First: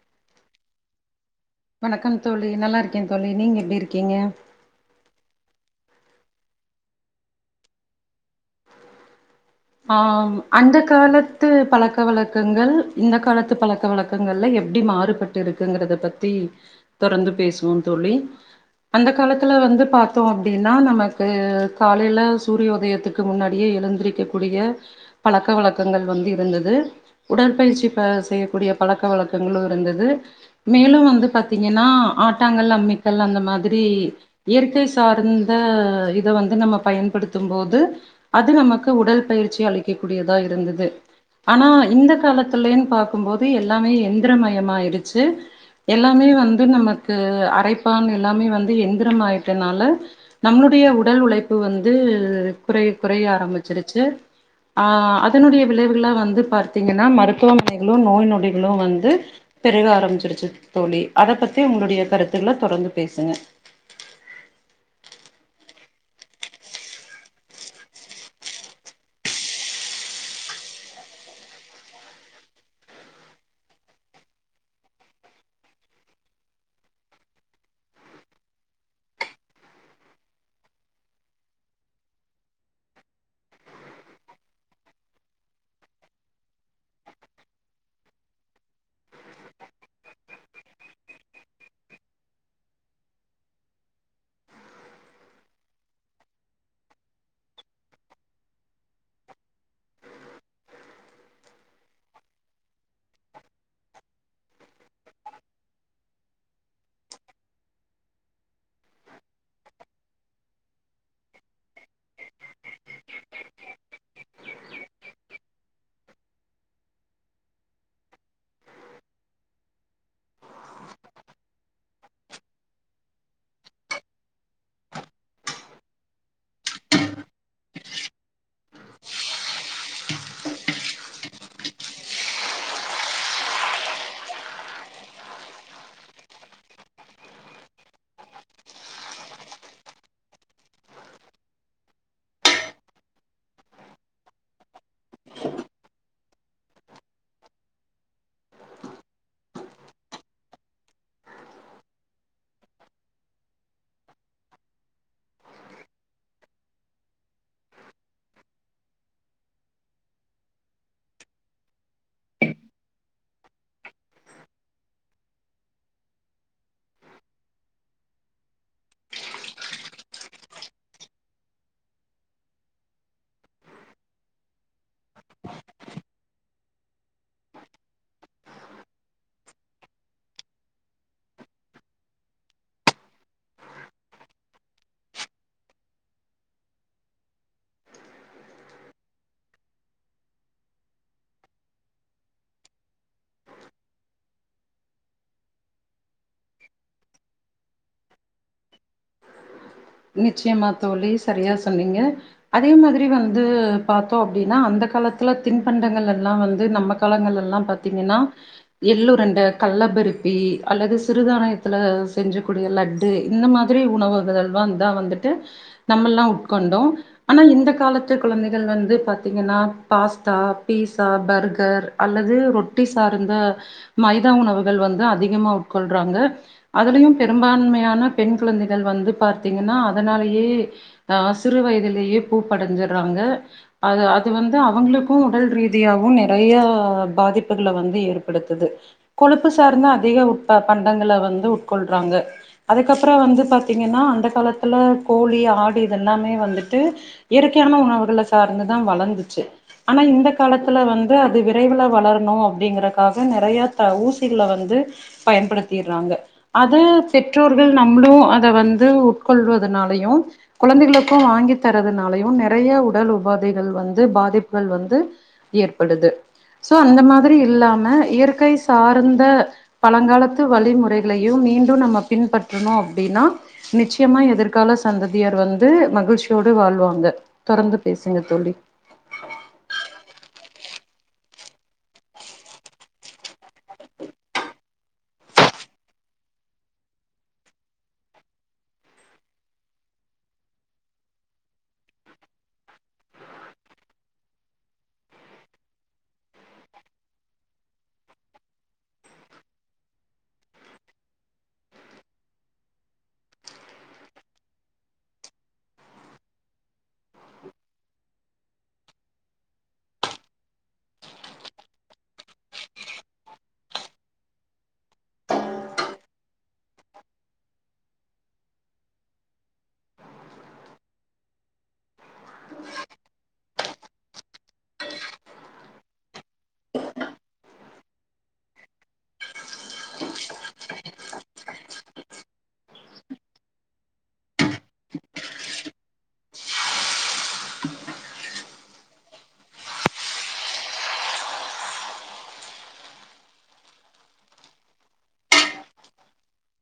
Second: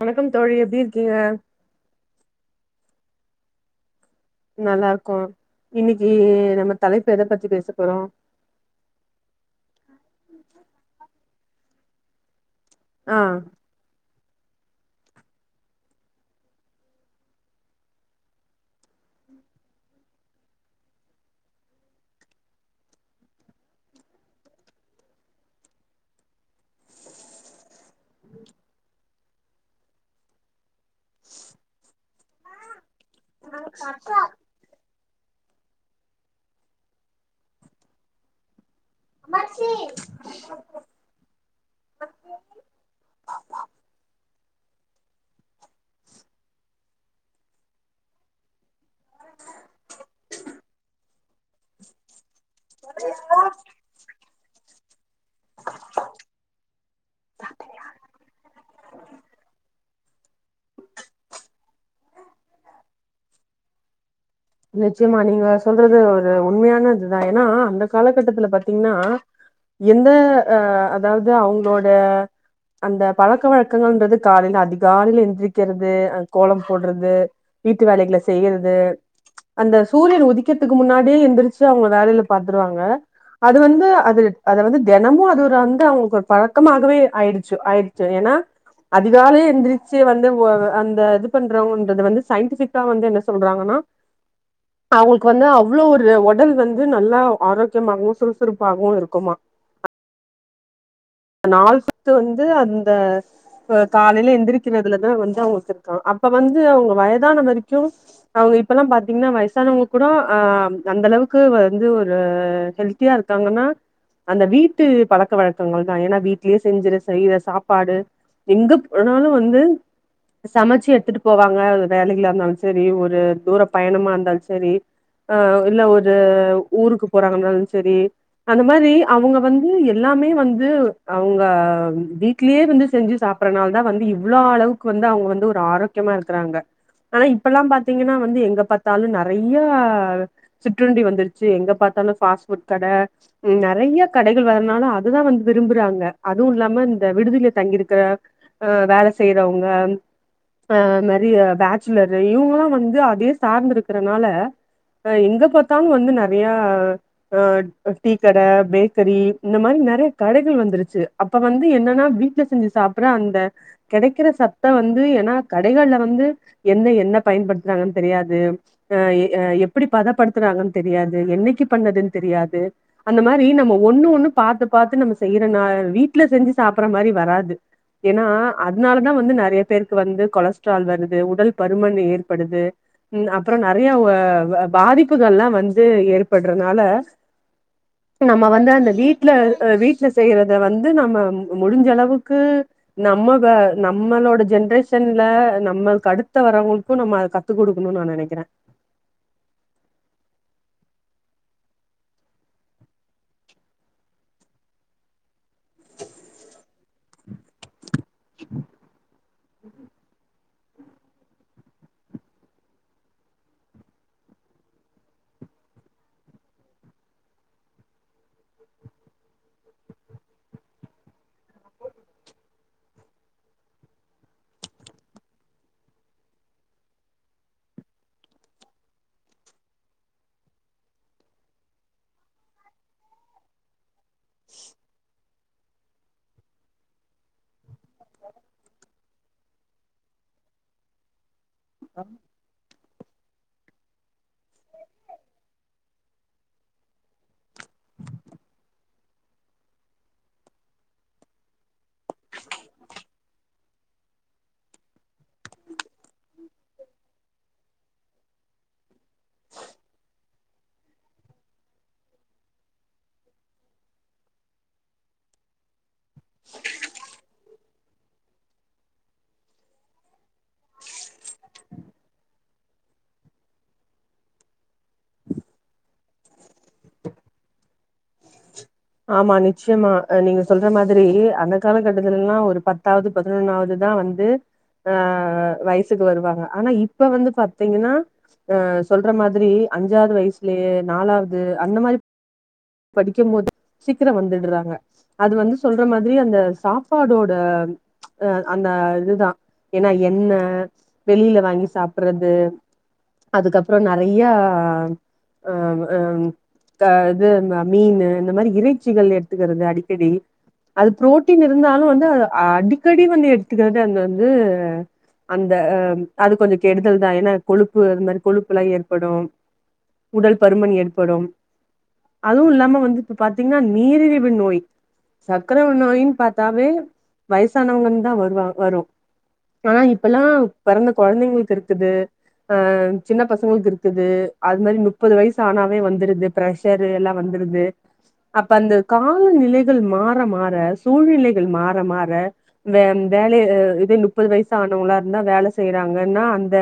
வணக்கம் தோழி எப்டி இருக்கீங்க கே தோழி நீங்க எப்படி இருக் நல்லா இருக்கோ இன்னைக்கு நம்ம தலைப்பு எத பத்தி பேச போறோ ஆ அந்த கால தத்து பழக்க வழக்க ங்கள் இந்த ஆ காலத்து பழக்க வழக் கல எப்டி மாறுபட்டு இருக்குங்கறத பத்தி தொடர்ந்து பேசுவோ தோழி அந்த காலத்துல வந்து பார்த்தோ அப்டின்னா நமக்கு காலைல சூரியோதயத்துக்கு முன்னாடியே எழுந்திரக்க கூடிய பழக்க வழக்கங்கள் வந்து இருந்தது உடற்பயிற்சி ப செய்யக்கூடிய பழக்க வழக்கங்களும் இருந்துது மேலும் வந்து பார்த்தீங்கன்னா ஆட்டாங்கள் அம்மி அந்த மாதிரி இயற்கை சார்ந்த இத வந்து நம்ம பயன்படுத்தும் போது அது நமக்கு உடல் பயிற்சி அளிக்கக்க கூடியதா இருந்துது ஆனா இந்த காலத்தில பார்க்கும்போது எல்லாமே எந்த ந்திரமயமாயிருச்சு எல்லாமே வந்து நமக்கு அரைப்பான் எல்லாமே வந்து எந்திரம் ஆயிட்டனால நம்மளுடைய உடல் உழைப்பு இப்ப வந்து குறைய குறைய ஆரம்பிச்சிருச்சு ஆஹ் அதனுடைய விளைவுகள வந்து பாத்தீங்கன்னா மருத்துவமனைகளும் நோய் நொடிகளும் வந்து பெருக ஆரம்பிச்சிருச்சு தோழி அத பத்தி உங்களுடைய கருத்துக்கள தொடர்ந்து பேசுங்க நிச்சயமா நீங்க சொல்றது ஒரு உண்மையானதுதான் ஏன்னா அந்த காலகட்டத்துல பாத்தீங்கன்னா எந்த அஹ் அதாவது அவங்களோட அந்த பழக்க வழக்கங்கள்ன்றது காலைல அதிகாலையில எந்திரிக்கிறது அ கோலம் போடுறது வீட்டு வேலைகளை செய்யறது அந்த சூரியன் உதிக்கிறதுக்கு முன்னாடியே எந்திரிச்சு அவுங்க வேலையில பாத்துருவாங்க அது வந்து அது அதது வந்து தினமு அது வந்து அவுங்களுக்கு ஒரு பழக்கமாகவே ஆயிடுச்சு ஆயிடுச்சு ஏன்னா அதிகாலே எந்திரிச்சு வந்து அந்த இது பண்றவங்கன்றது வந்து சயின்டிஃபிக்கா வந்து என்ன சொல்றாங்கன்னா அவுங்களுக்கு வந்து அவ்வளவு ஒரு ஒடல் வந்து நல்லா ஆரோக்கியமாகவும் சுறுசுறுப்பாகவும் இருக்குமா நாள் சத்து வந்து அந்த காலைல எந்திரிக்கிறதுலதான் வந்து அவங்களுக்கு இருக்காங்க அப்ப வந்து அவுங்க வயதான வரைக்கும் அவுங்க இப்ப எல்லாம் பாத்தீங்கன்னா வயசானவங்க கூட ஆஹ் அந்த அளவுக்கு வந்து ஒரு ஹெல்த்தியா இருக்காங்கன்னா அந்த வீட்டு பழக்க வழக்கங்கள் ஏன்னா வீட்லயே செஞ்சர சரிர சாப்பாடு எங்க போனாலும் வந்து சமைச்சு எடுத்துட்டு போவாங்க வேலைகளில இருந்தாலும் செரி ஒரு தூர பயணமா இருந்தாலும் செரி ஆஹ இல்ல ஒரு ஊருக்கு போறாங்க இருந்தாலும் செரி அந்த மாரி அவுங்க வந்து எல்லாமே வந்து அவுங்க வீட்லயேவந்து செஞ்சு சாப்பறனால தான் வந்து இவ்வளோ அளவுக்கு வந்து அவுங்க வந்து ஒரு ஆரோக்கியமா இருக்கறாங்க ஆனா இப்பல்லாம் பாத்தீங்கன்னா வந்து எங்க பார்த்தாலும் நெறைய சிற்றுண்டி வந்துருச்சு எங்க பார்த்தாலும் ஃபாஸ்ஃபுட் கட நெறைய கடைகள் வனாலும் அதுதான் வந்து விரும்புறாங்க அதுவும் இல்லாம இந்த விடுதில தங்கிருக்கிற அஹ வேல செய்யறவங்க அஹ அ நெறைய பேச்சுலர் இவங்காம் வந்து அதே சார்ந்த இருக்கறனாலஹ எங்க பாத்தாங்க வந்து நெறையஹ டீக்கட பேக்கரி இந்த மாரி நெறைய கடைகள் வந்துருச்சு அப்ப வந்து என்னன்னா வீட்டுல செஞ்சு சாப்பற அந்த கிடைக்கிற சத்த வந்து ஏன்னா கடைகள்ல வந்து என்ன எண்ணெ பயன்படுத்துறாங்கன்னு தெரியாது அஹ் எப்படி பதப்படுத்துறாங்கன்னு தெரியாது என்னைக்கு பண்ணதுன்னு தெரியாது அந்த மாதிரி நம்ம ஒண்ணு ஒண்ணு பாத்து பாத்து நம்ம செய்றனால வீட்டுல செஞ்சு சாப்ற மாதிரி வராது ஏன்னா அதனாலதான் வந்து நெறைய பேருக்கு வந்து கொலஸ்ட்ரால் வருது உடல் பருமன் ஏற்படுது ம் அப்புறம் நெறைய பாதிப்புகள் எல்லாம் வந்து ஏற்படுறதுனால நம்ம வந்து அந்த வீட்டுல வீட்டுல செய்யறத வந்து நம்ம முடிஞ்ச அளவுக்கு நம்ம நம்மளோட ஜென்ரேஷன்ல நம்மளுக்கு அடுத்த வரவங்களுக்கும் நம்ம அத கத்து கொடுக்கணும்னு நா நெனைக்கிறே நிச்சயமா தோழி செரியா சொன்னீங்க அதே மாதிரி வந்து பார்த்தோம் அப்டின்னா அந்த காலத்துல திண்பண்டங்கள் எல்லாம் வந்து நம்ம காலங்கள் எல்லாம் பாாரத்தீங்கன்னா எள்ளுருண்ட கல்லபருப்பி அல்லது சிறுதானயத்தில் செஞ்சக்கூடிய லட்டு இந்த மாதிரி உணவுகள்லாம் தா வந்துட்டு நம்மல்லாம் உட்கொண்டோ ஆனா இந்த காலத்து குழந்தைகள் வந்து பாத்தீங்கன்னா பாஸ்தா பீட்ஸா பர்கர் அல்லது ரொட்டி சார்ந்த மைதா உணவுகள் வந்து அதிகமா உட்கொள்றாங்க அதுலயூ பெரும்பான்மையான பெண் குழந்தைகள் வந்து பாத் த்தீங்கன்னா அதனாலேயே அ சிறு வயதிலேயே பூப்படைஞ்சடுறாங்க அது‌ அத் து வந்து அவுங்களுக்கூ உடல்ரீதியாவும் நிறைய பாதிப்புகளை வந்து ஏற்படுத்துது கொழுப்பு சார்ந்து அதிக உட்ப பண்டங்கள வந்து உட்ப் கொள்றாங்க அதுக் கப்பறோ வந்து பார்த்தீங்கன்னா அந்தப் காலத்துல கோழி ஆடு இதெல்லாமே வந்துட்டு இயற்கையான உணவுகளை சார்ந்துதான் வளர்ந்துச்சு ஆனா இந்த காலத்துல வந்து அது விரைவுல வளரணும் அப்படிங்கறக்காக நெறைய த ஊசிகள வந்து பயன்படுத்த திறாங்க அது பெற்றோர்கள் நம் நம்ளும் அத வந்து உட் கொள்வதனாலயூ குழந்தைகளுக்கு வாங்கி தரதுனாலயும் நிறைய உடல் உபாதைகள் வந்து பாதிப்புகள் வந்து ஏற்ப் படுது சோ அந்த மாதிரி இல்லாம ம இயற்கை சார்ந்த பழங்காலத்து வழிமுறைகளையு மீண்டும் நம்ம பின்பற்றணு அப்டின்னா நிச்சயம க்கியமா எதிர்கால சந்ததியார் வந்து மகிழ்ச்சியோடு வாழ்வாங்க தொடர்ந்து பேசுங்க தோழி ஆமா நிச்சயமா நீங்க சொல்ற மாதிரி அந்த கால கட்டத்துலல்லா ஒரு பத்தாவது பதினொன்னாவதுதான் வந்து ஆஹ் வயசுக்கு வருவாங்க ஆனா இப்ப வந்து பாத்தீங்கன்னா அஹ் சொல்ற மாதிரி அஞ்சாவது வயசுலேயே நாலாவது அந்த மாதிரிப் படிக்கும்போது சீக்கிரம் வந்துடுறாங்க அது வந்து சொல்ற மாதிரி அந்த சாப்பாடோட அஹ் அந்த இதுதான் ஏன்னா எண்ணெய் வெளியில வாங்கி சாப்படுறது அதுக்கப்புற நிறைய அஹ்அஹ் தாத் து மீனு இந்த மாரி இறைச்சிகள் எடுத்துக்கிறது அடிக்கடி அது புரோட்டீன் இருந்தாலும் வந்து அ அடிக்கடி வந்து எடுத்துக்கிறது அது வந்து அந்தஹ் அது கொஞ்ச கெடுதல் தான் ஏன்னா கொழுப்பு அ மாதிரி கொழுப்பு எல்லாம் ஏற்படும் உடல் பருமன் ஏற்படும் அதுவும் இல்லாம வந்து இப்ப பார்த்தீங்கன்னா நீரிழிவு நோய் சக்கர நோயின்னு பாத்தாவே வயசானவங்கன்னு தான் வருவா வரும் ஆனா இப்பல்லாம் பிறந்த குழந்தைங்களுக்கு இருக்குது அஹ் சின்ன பசங்களுக்கு இருக்குது அது மாதிரி முப்பது வயசு ஆனாவே வந்துருது ப்ரெஸ் சரு எல்லாம் வந்துருது அப்ப அந்த காலநிலைகள் மாற மாற சூழ்நிலைகள் மாற மாற வே வேல இதே முப்பது வயச ஆனவங்களா இருந்தா வேலை செய்யறாங்கன்னா அந்த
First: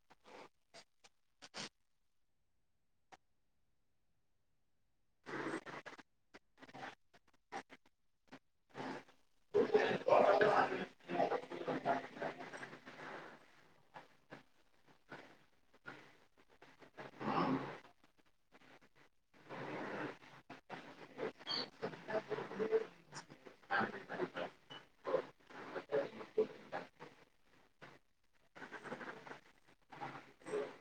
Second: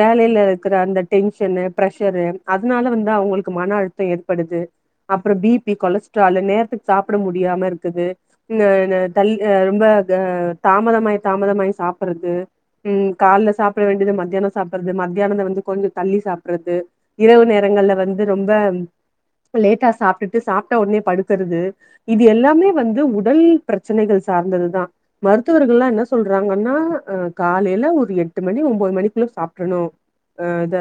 வேலையில இருக்கிற அந்த டென்ஷனு பிரஷரு அதனால வந்து அவங்களுக்கு மன அழுத்தம் ஏற்பட் படுது அப்புறம் பிபி கொலஸ்ட்ரால் நேரத்துக்கு சாப்பிட முடியாம இருக்குது இந்தத‌ தள்ளிஹ் ரொம்ப அஹ் தாமதமாய் தாமதமாயி சாப்பிடுறது உம் காலல சாப்பிட வேண்டியது மத்தியானம் சாப்பிடுறது மத்தியானத்தை வந்து கொஞ்சம் தள்ளி சாப்பிடுறது இரவு நேரங்கள்ல வந்து ரொம்ப லேட்டா சாப்பிட்டுட்டு சாப்பிட்டா உடனே படுக்கறது இது எல்லாமே வந்து உடல் பிரச்சனைகள் சார்ந்ததுதான் மருத்துவர்கல்லாம் என்ன சொல்றாங்கன்னா அஹ் காலையில ஒரு எட்டு மணி ஒன்பது மணிக்குள்ள சாப்பிட்ரணு அஹ் இத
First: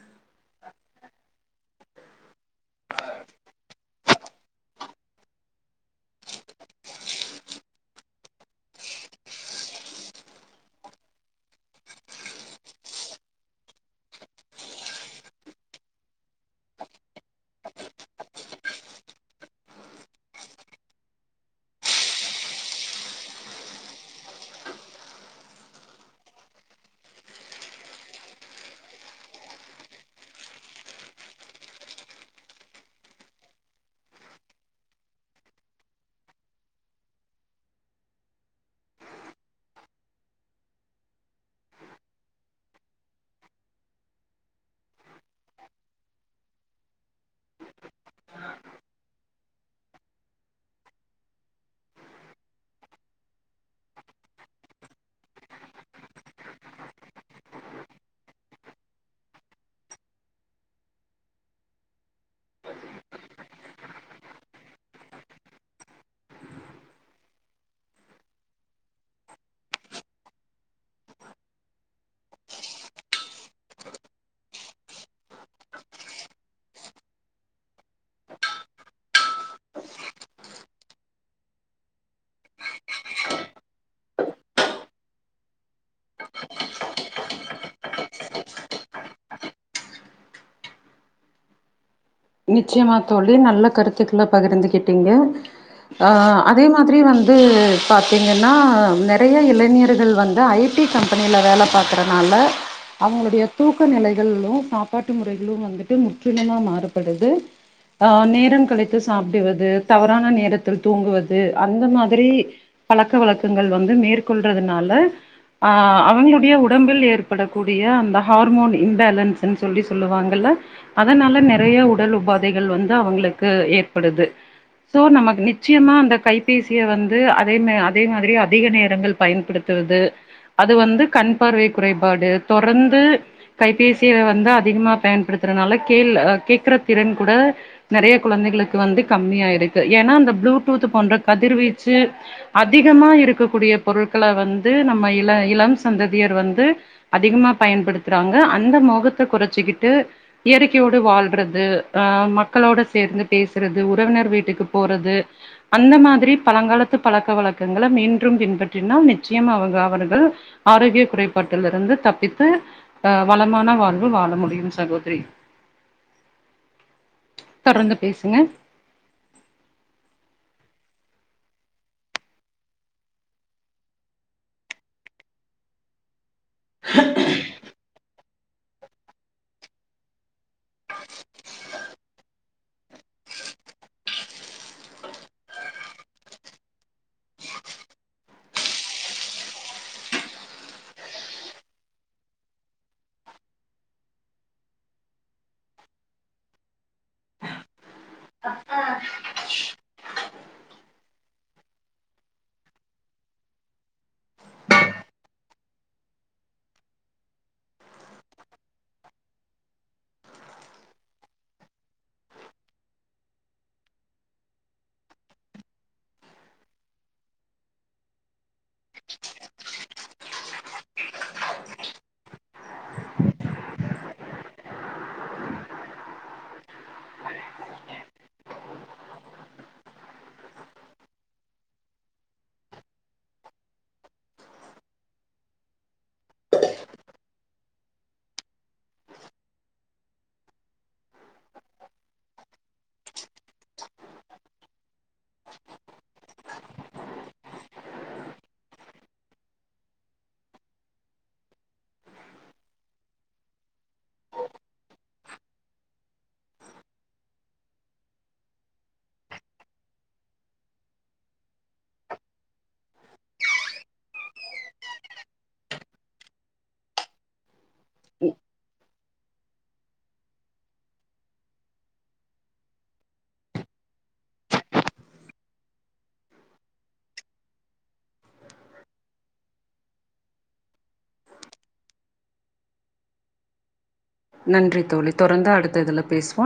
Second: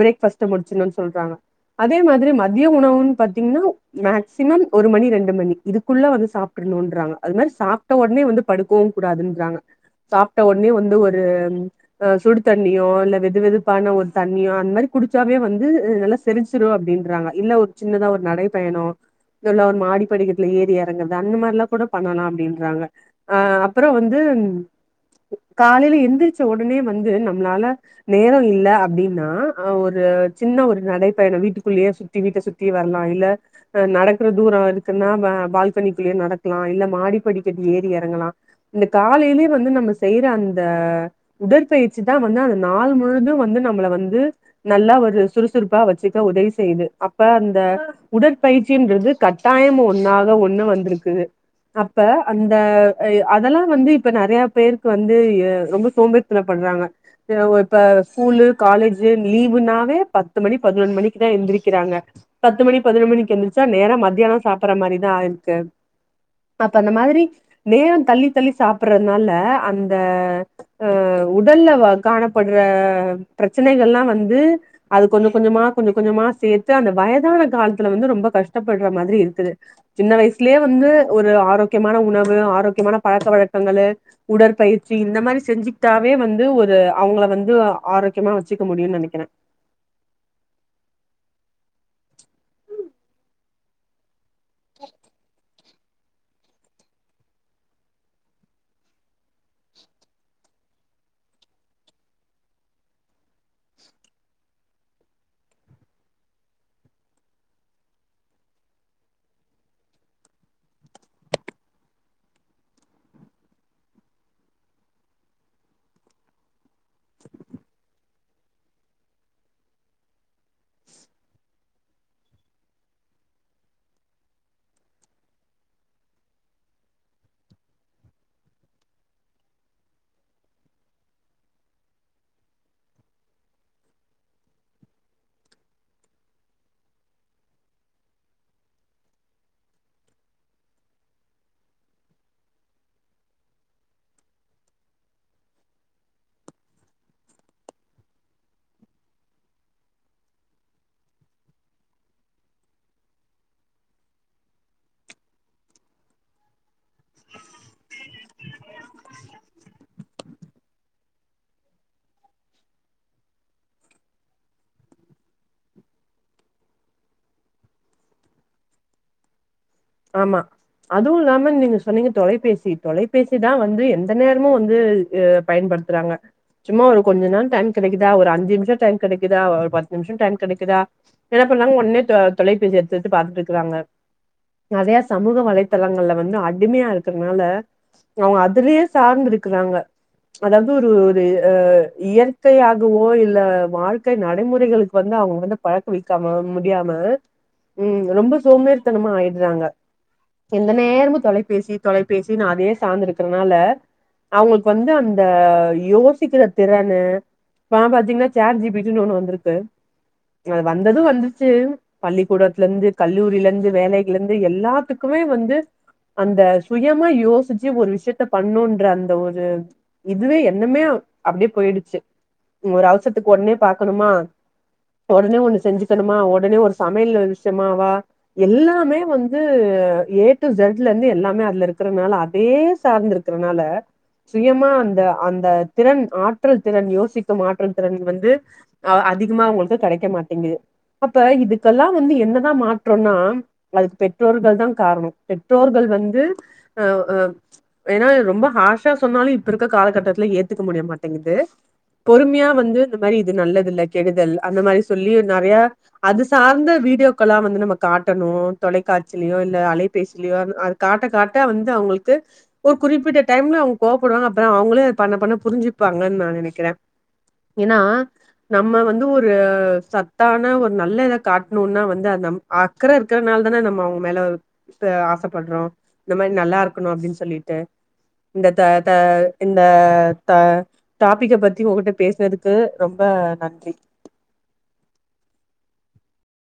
பிரோத்பாஸ்ட முடிச்சணும்னு சொல்றாங்க அதே மாத் ரி மதிய உணவுன்னு பாத்தீங்கன்னா மேக்சிமம் ஒரு மணி ரெண்டு மணி இதுக்குள்ள வந்து சாப்ட்ரணும்ன்றாங்க அது மாதிரி சாப்பிட்ட உடனே வந்து படுக்கவு கூடாதுன்றாங்க சாப்பிட்ட உடனே வந்து ஒரு சுடு தண்ணியோ இல்ல வெது வெதுப்பான ஒரு தண்ணியோ அந்த மாத்ரி குடிச்சாவே வந்து நல்லா செரிச்சிரும் அப்படின் ன்றாங்க இல்ல ஒரு சின்னதா ஒரு நடைப்பயணம் ல்ல ஒரு மாடி படிக்கட்டுல ஏறி இறங்கர்து அந்த மாதிரிலா கூட பண்ணலாம் அப்படின்றாங்க அப்புறம் வந்து காலையில எந்திரிச்ச உடனே வந்து நம்மளால நேரம் இல்ல அப்டின்னா அ ஒரு சின்ன ஒரு நடைப்பயணம் வீட்டுக்குள்ள குள்ளயே சுத்தி வீட்ட சுத்தி வரலா இல்லஹ் நடக்கிற தூரம் இருக்குன்னா பால்கனிக்குள்ளயே நடக்கலாம் இல்ல மாடிப்படிக்கட்டி ஏறி இறங்கலாம் இந்த காலையிலயே வந்து நம்ம செய்யற அந்த உடற்பயிற்சி தான் வந்து அந்த நாள் முழுதும் வந்து நம்மளை வந்து நல்லா ஒரு சுறுசுறுப்பா வச்சுக்க உதவி செய் செய்து அப்ப அந்த உடற்பயிற்சின்றது கட்டாயம் ஒன்னாக ஒண்ணு வந்திருக்குது அப்ப அந்த அதெல்லா வந்து இப்ப நிறைய பேருக்கு வந்து ரொம்ப சோம்பத்தப்படுறாங்க இவுஇப்ப ஸ்கூலுக காலேஜ் லீவுனாவே பத்து மணி பதினொன்னு மணிக்கு எந்திரிக்கிறாங்க பத்து மணி பதினொரு மணிக்கு எந்திரிச்சா நேரா மத்தியானம் சாப்பற மாதிரிதான் ஆ இருக்கு அப்ப அந்த மாதிரி நேரம் தள்ளி தள்ளி சாப்பிடுறதுனால அந்தஹ் உடல்ல காணப்படுற பிரச்சனைகல்லா வந்து அது கொஞ்ச கொஞ்சமா கொஞ்சம் கொஞ்சமா சேர்த்து அந்த வயதான காலத்துல வந்து ரொம்ப கஷ்டப்படுற மாதிரி இருக்குது சின்ன வயசுலயே வந்து ஒரு ஆரோக்கியமான உணவு ஆரோக் கியமான பழக்க வழக்கங்களு உடற்பயிற்சி இந்த மாதிரி செஞ்சுக்கிட்டாவே வந்து ஒரு அவங்கள வந்து ஆரோக்கியமா வச்சுக்க முடியுன்னு நினைக்கிறேன் நிச்சயமா தோழி நல்ல கருத்துக்களை பகிர்ந்துகிட்டீங்க அஹ் அதே மாதிரி வந்து பாத்தீங்கன்னா நிறைய இளைஞர்கள் வந்து ஐடி கம்பெனில வேலை பாக்குறனால அவங்களுடைய தூக்க நிலைகளும் சாப்பாட்டு முறைகளும் வந்துட்டு முற்றிலுமா மாறும் படுது ஆ நேரம் கழித்து சாப்பிடுவது தவறான நேரத்தில் தூங்குவது அந்த மாதிரி பழக்க வழக்கங்கள் வந்து மேற்கொள்றதுனால ஆஹ் அவங்களுடைய உடம்பில் ஏற்படக்கூடிய அந்த ஹார்மோன் இம்பேலன்ஸ்ன்னு சொல்லி சொல்லுவாங்கல்ல அதனால நேர்த் நிறைய உடல் உபாதைகள் வந்து அவங்களுக்கு ஏற்படுது சோ நமக்கு நிச்சயமா அந்த கைபேசியை வந்து அதே நே அதே மாதிரி அதிக நேரங்கள் பயன்படுத்துரது அது வந்து கண் பார்வை குறைபாடு தொடர்ந்து கைபேசிய வந்து அதிகமா பயன்படுத்துறனால கேல் அ கேக்கற திறன் கூட நிறைய குழந்தைகளுக்கு வந்து கம்மியாயிடுது ஏன்னா அந்த ப்ளூடூத் போன்ற கதிர்வீச்சு அதிகமா இருக்கக்கூடிய பொருட்களை வந்து நம்ம இள இளம் சந்ததியர் வந்து அதிகமா பயன்படுத்துறாங்க அந்த மோகத்தை குறைச்சிக்கிட்டு இயற்கையோடு வாழ் படுது அஹ் மக்களோட சேர்ந்து பேசுறது உறவினர் வீட்டுக்கு போறது அந்த மாதிரி பழங்காலத்து பழக்க வழக்கங்களை மீண்டும் பின்பற்றினால் நிச்சயம் அவங்க அவர்கள் ஆரோக்கிய குறைபாட்டில இருந்து தப்பித்து அஹ் வளமான வாழ்வு வாழ முடியும் சகோதரி தொடர்ந்து பேசுங்க ஆமா அதுவும் இல்லாம நீங்க சொன்னீங்க தொலைபேசி தொலைபேசி தான் வந்து எந்த நேரமும் வந்து ஹு பயன்படுத்துறாங்க சும்மா ஒரு கொஞ்ச நாள் டைம் கிடைக்குதா ஒரு அஞ் நிமிஷ டைம் கெடைக்குதா ஒரு பத்து நிமிஷம் டைம் கெடைக் கிடைக்குதா என்ன பண்ணாங்க ஒன்னே தொ தொலைப் எடுத்துட்டு பாத்துட்டு இருக்கறாங்க நெறையா சமூக வலைத்தளங்கள்ல வந்து அடிமையா இருக்கறனால அவங்க அதுலயே சார்ந்து இருக்கிறாங்க அதாவது ஒரு ஒரு அஹ் இயற்கையாகவோ இல்ல வாழ்க்கை நடைமுறைகளுக்கு வந்து அவங்க வந்து பழக்க வக்காம முடியாம உம் ரொம்ப சோம்பேர்த்தனமா ஆயி தங்க எந்த நேரமும் தொலைபேசி தொலைபேசி அதே சார்ந்தருக்கறனால அவங்களுக்கு வந்து அந்த யோசிக்கிற திறனு பாத்தீங்கன்னா சாட் ஜி பீட்டினு ஒண்ணு வந்திருக்கு அது வந்தது வந்துருச்சு பள்ளிக்கூடத்துல இருந்து கல்லூரியில இருந்து வேலை இருந்து எல்லாத்துக்குமே வந்து அந்த சுயமா யோசிச்சு ஒரு விஷயத்த பண்ணும்ன்ற அந்த ஒரு இதுவே என்னமே அப்படியே போயிடுச்சு ஒரு அவசரத்துக்கு உடனே பாக்கணுமா உடனே ஒண்ணு செஞ்சுக்கணுமா உடனே ஒரு சமையல் விஷயமாவா எல்லாமே வந்து ஏ டு ஜட்ல இருந்து எல்லாமே அதுல இருக்கறனால அதே சார்ந்து இருக்கறனால சுயமா அந்த அந்த திறன் ஆற்றல் திறன் யோசிக்கும் ஆற்றல் திறன் வந்து அஹ் அதிகமா உங்களுக்கு கிடைக்க மாட்டேங்குது அப்ப இதுக்கெல்லாம் வந்து என்னதான் மாற்றம்னா அதுக்கு பெற்றோர்கள் தான் காரணம் பெற்றோர்கள் வந்து அஹ்ஹ ஏன்னா ரொம்ப ஹாஷா சொன்னாலும் இப்ப இருக்க காலகட்டத்துல ஏத்துக்க முடிய மாட்டேங்குது பொறுமையா வந்து இந்த மாதிரி இது நல்லது இல்லை கெடுதல் அந்த மாதிரி சொல்லி நிறைய அது சார்ந்த வீடியோக்களா வந்து நம்ம காட்டணும். தொலைக்காட்சிலயோ இல்ல அலைபேசியிலயோ அது காட்ட காட்ட வந்து அவங்களுக்கு ஒரு குறிப்பிட்ட டைம்ல அவங்க கோப்படுவாங்க அப்புறம் அவங்களே அது பண்ண பண்ண புரிஞ்சுப்பாங்கன்னு நான் நினைக்கிறேன் ஏன்னா நம்ம வந்து ஒரு சத்தான ஒரு நல்ல இதை காட்டணும்னா வந்து அக்கற இருக்கறனால நம்ம அவங்க மேல ஆசைப்படுறோம் இந்த மாதிரி நல்லா இருக்கணும் அப்படின்னு சொல்லிட்டு இந்த த த இந்த த டாபிக்க பத்தி உகிட்ட பேசினதுக்கு ரொம்ப நன்றி நன்றி தோழி தொடர்ந்து அடுத்த இதுல பேசுவோன்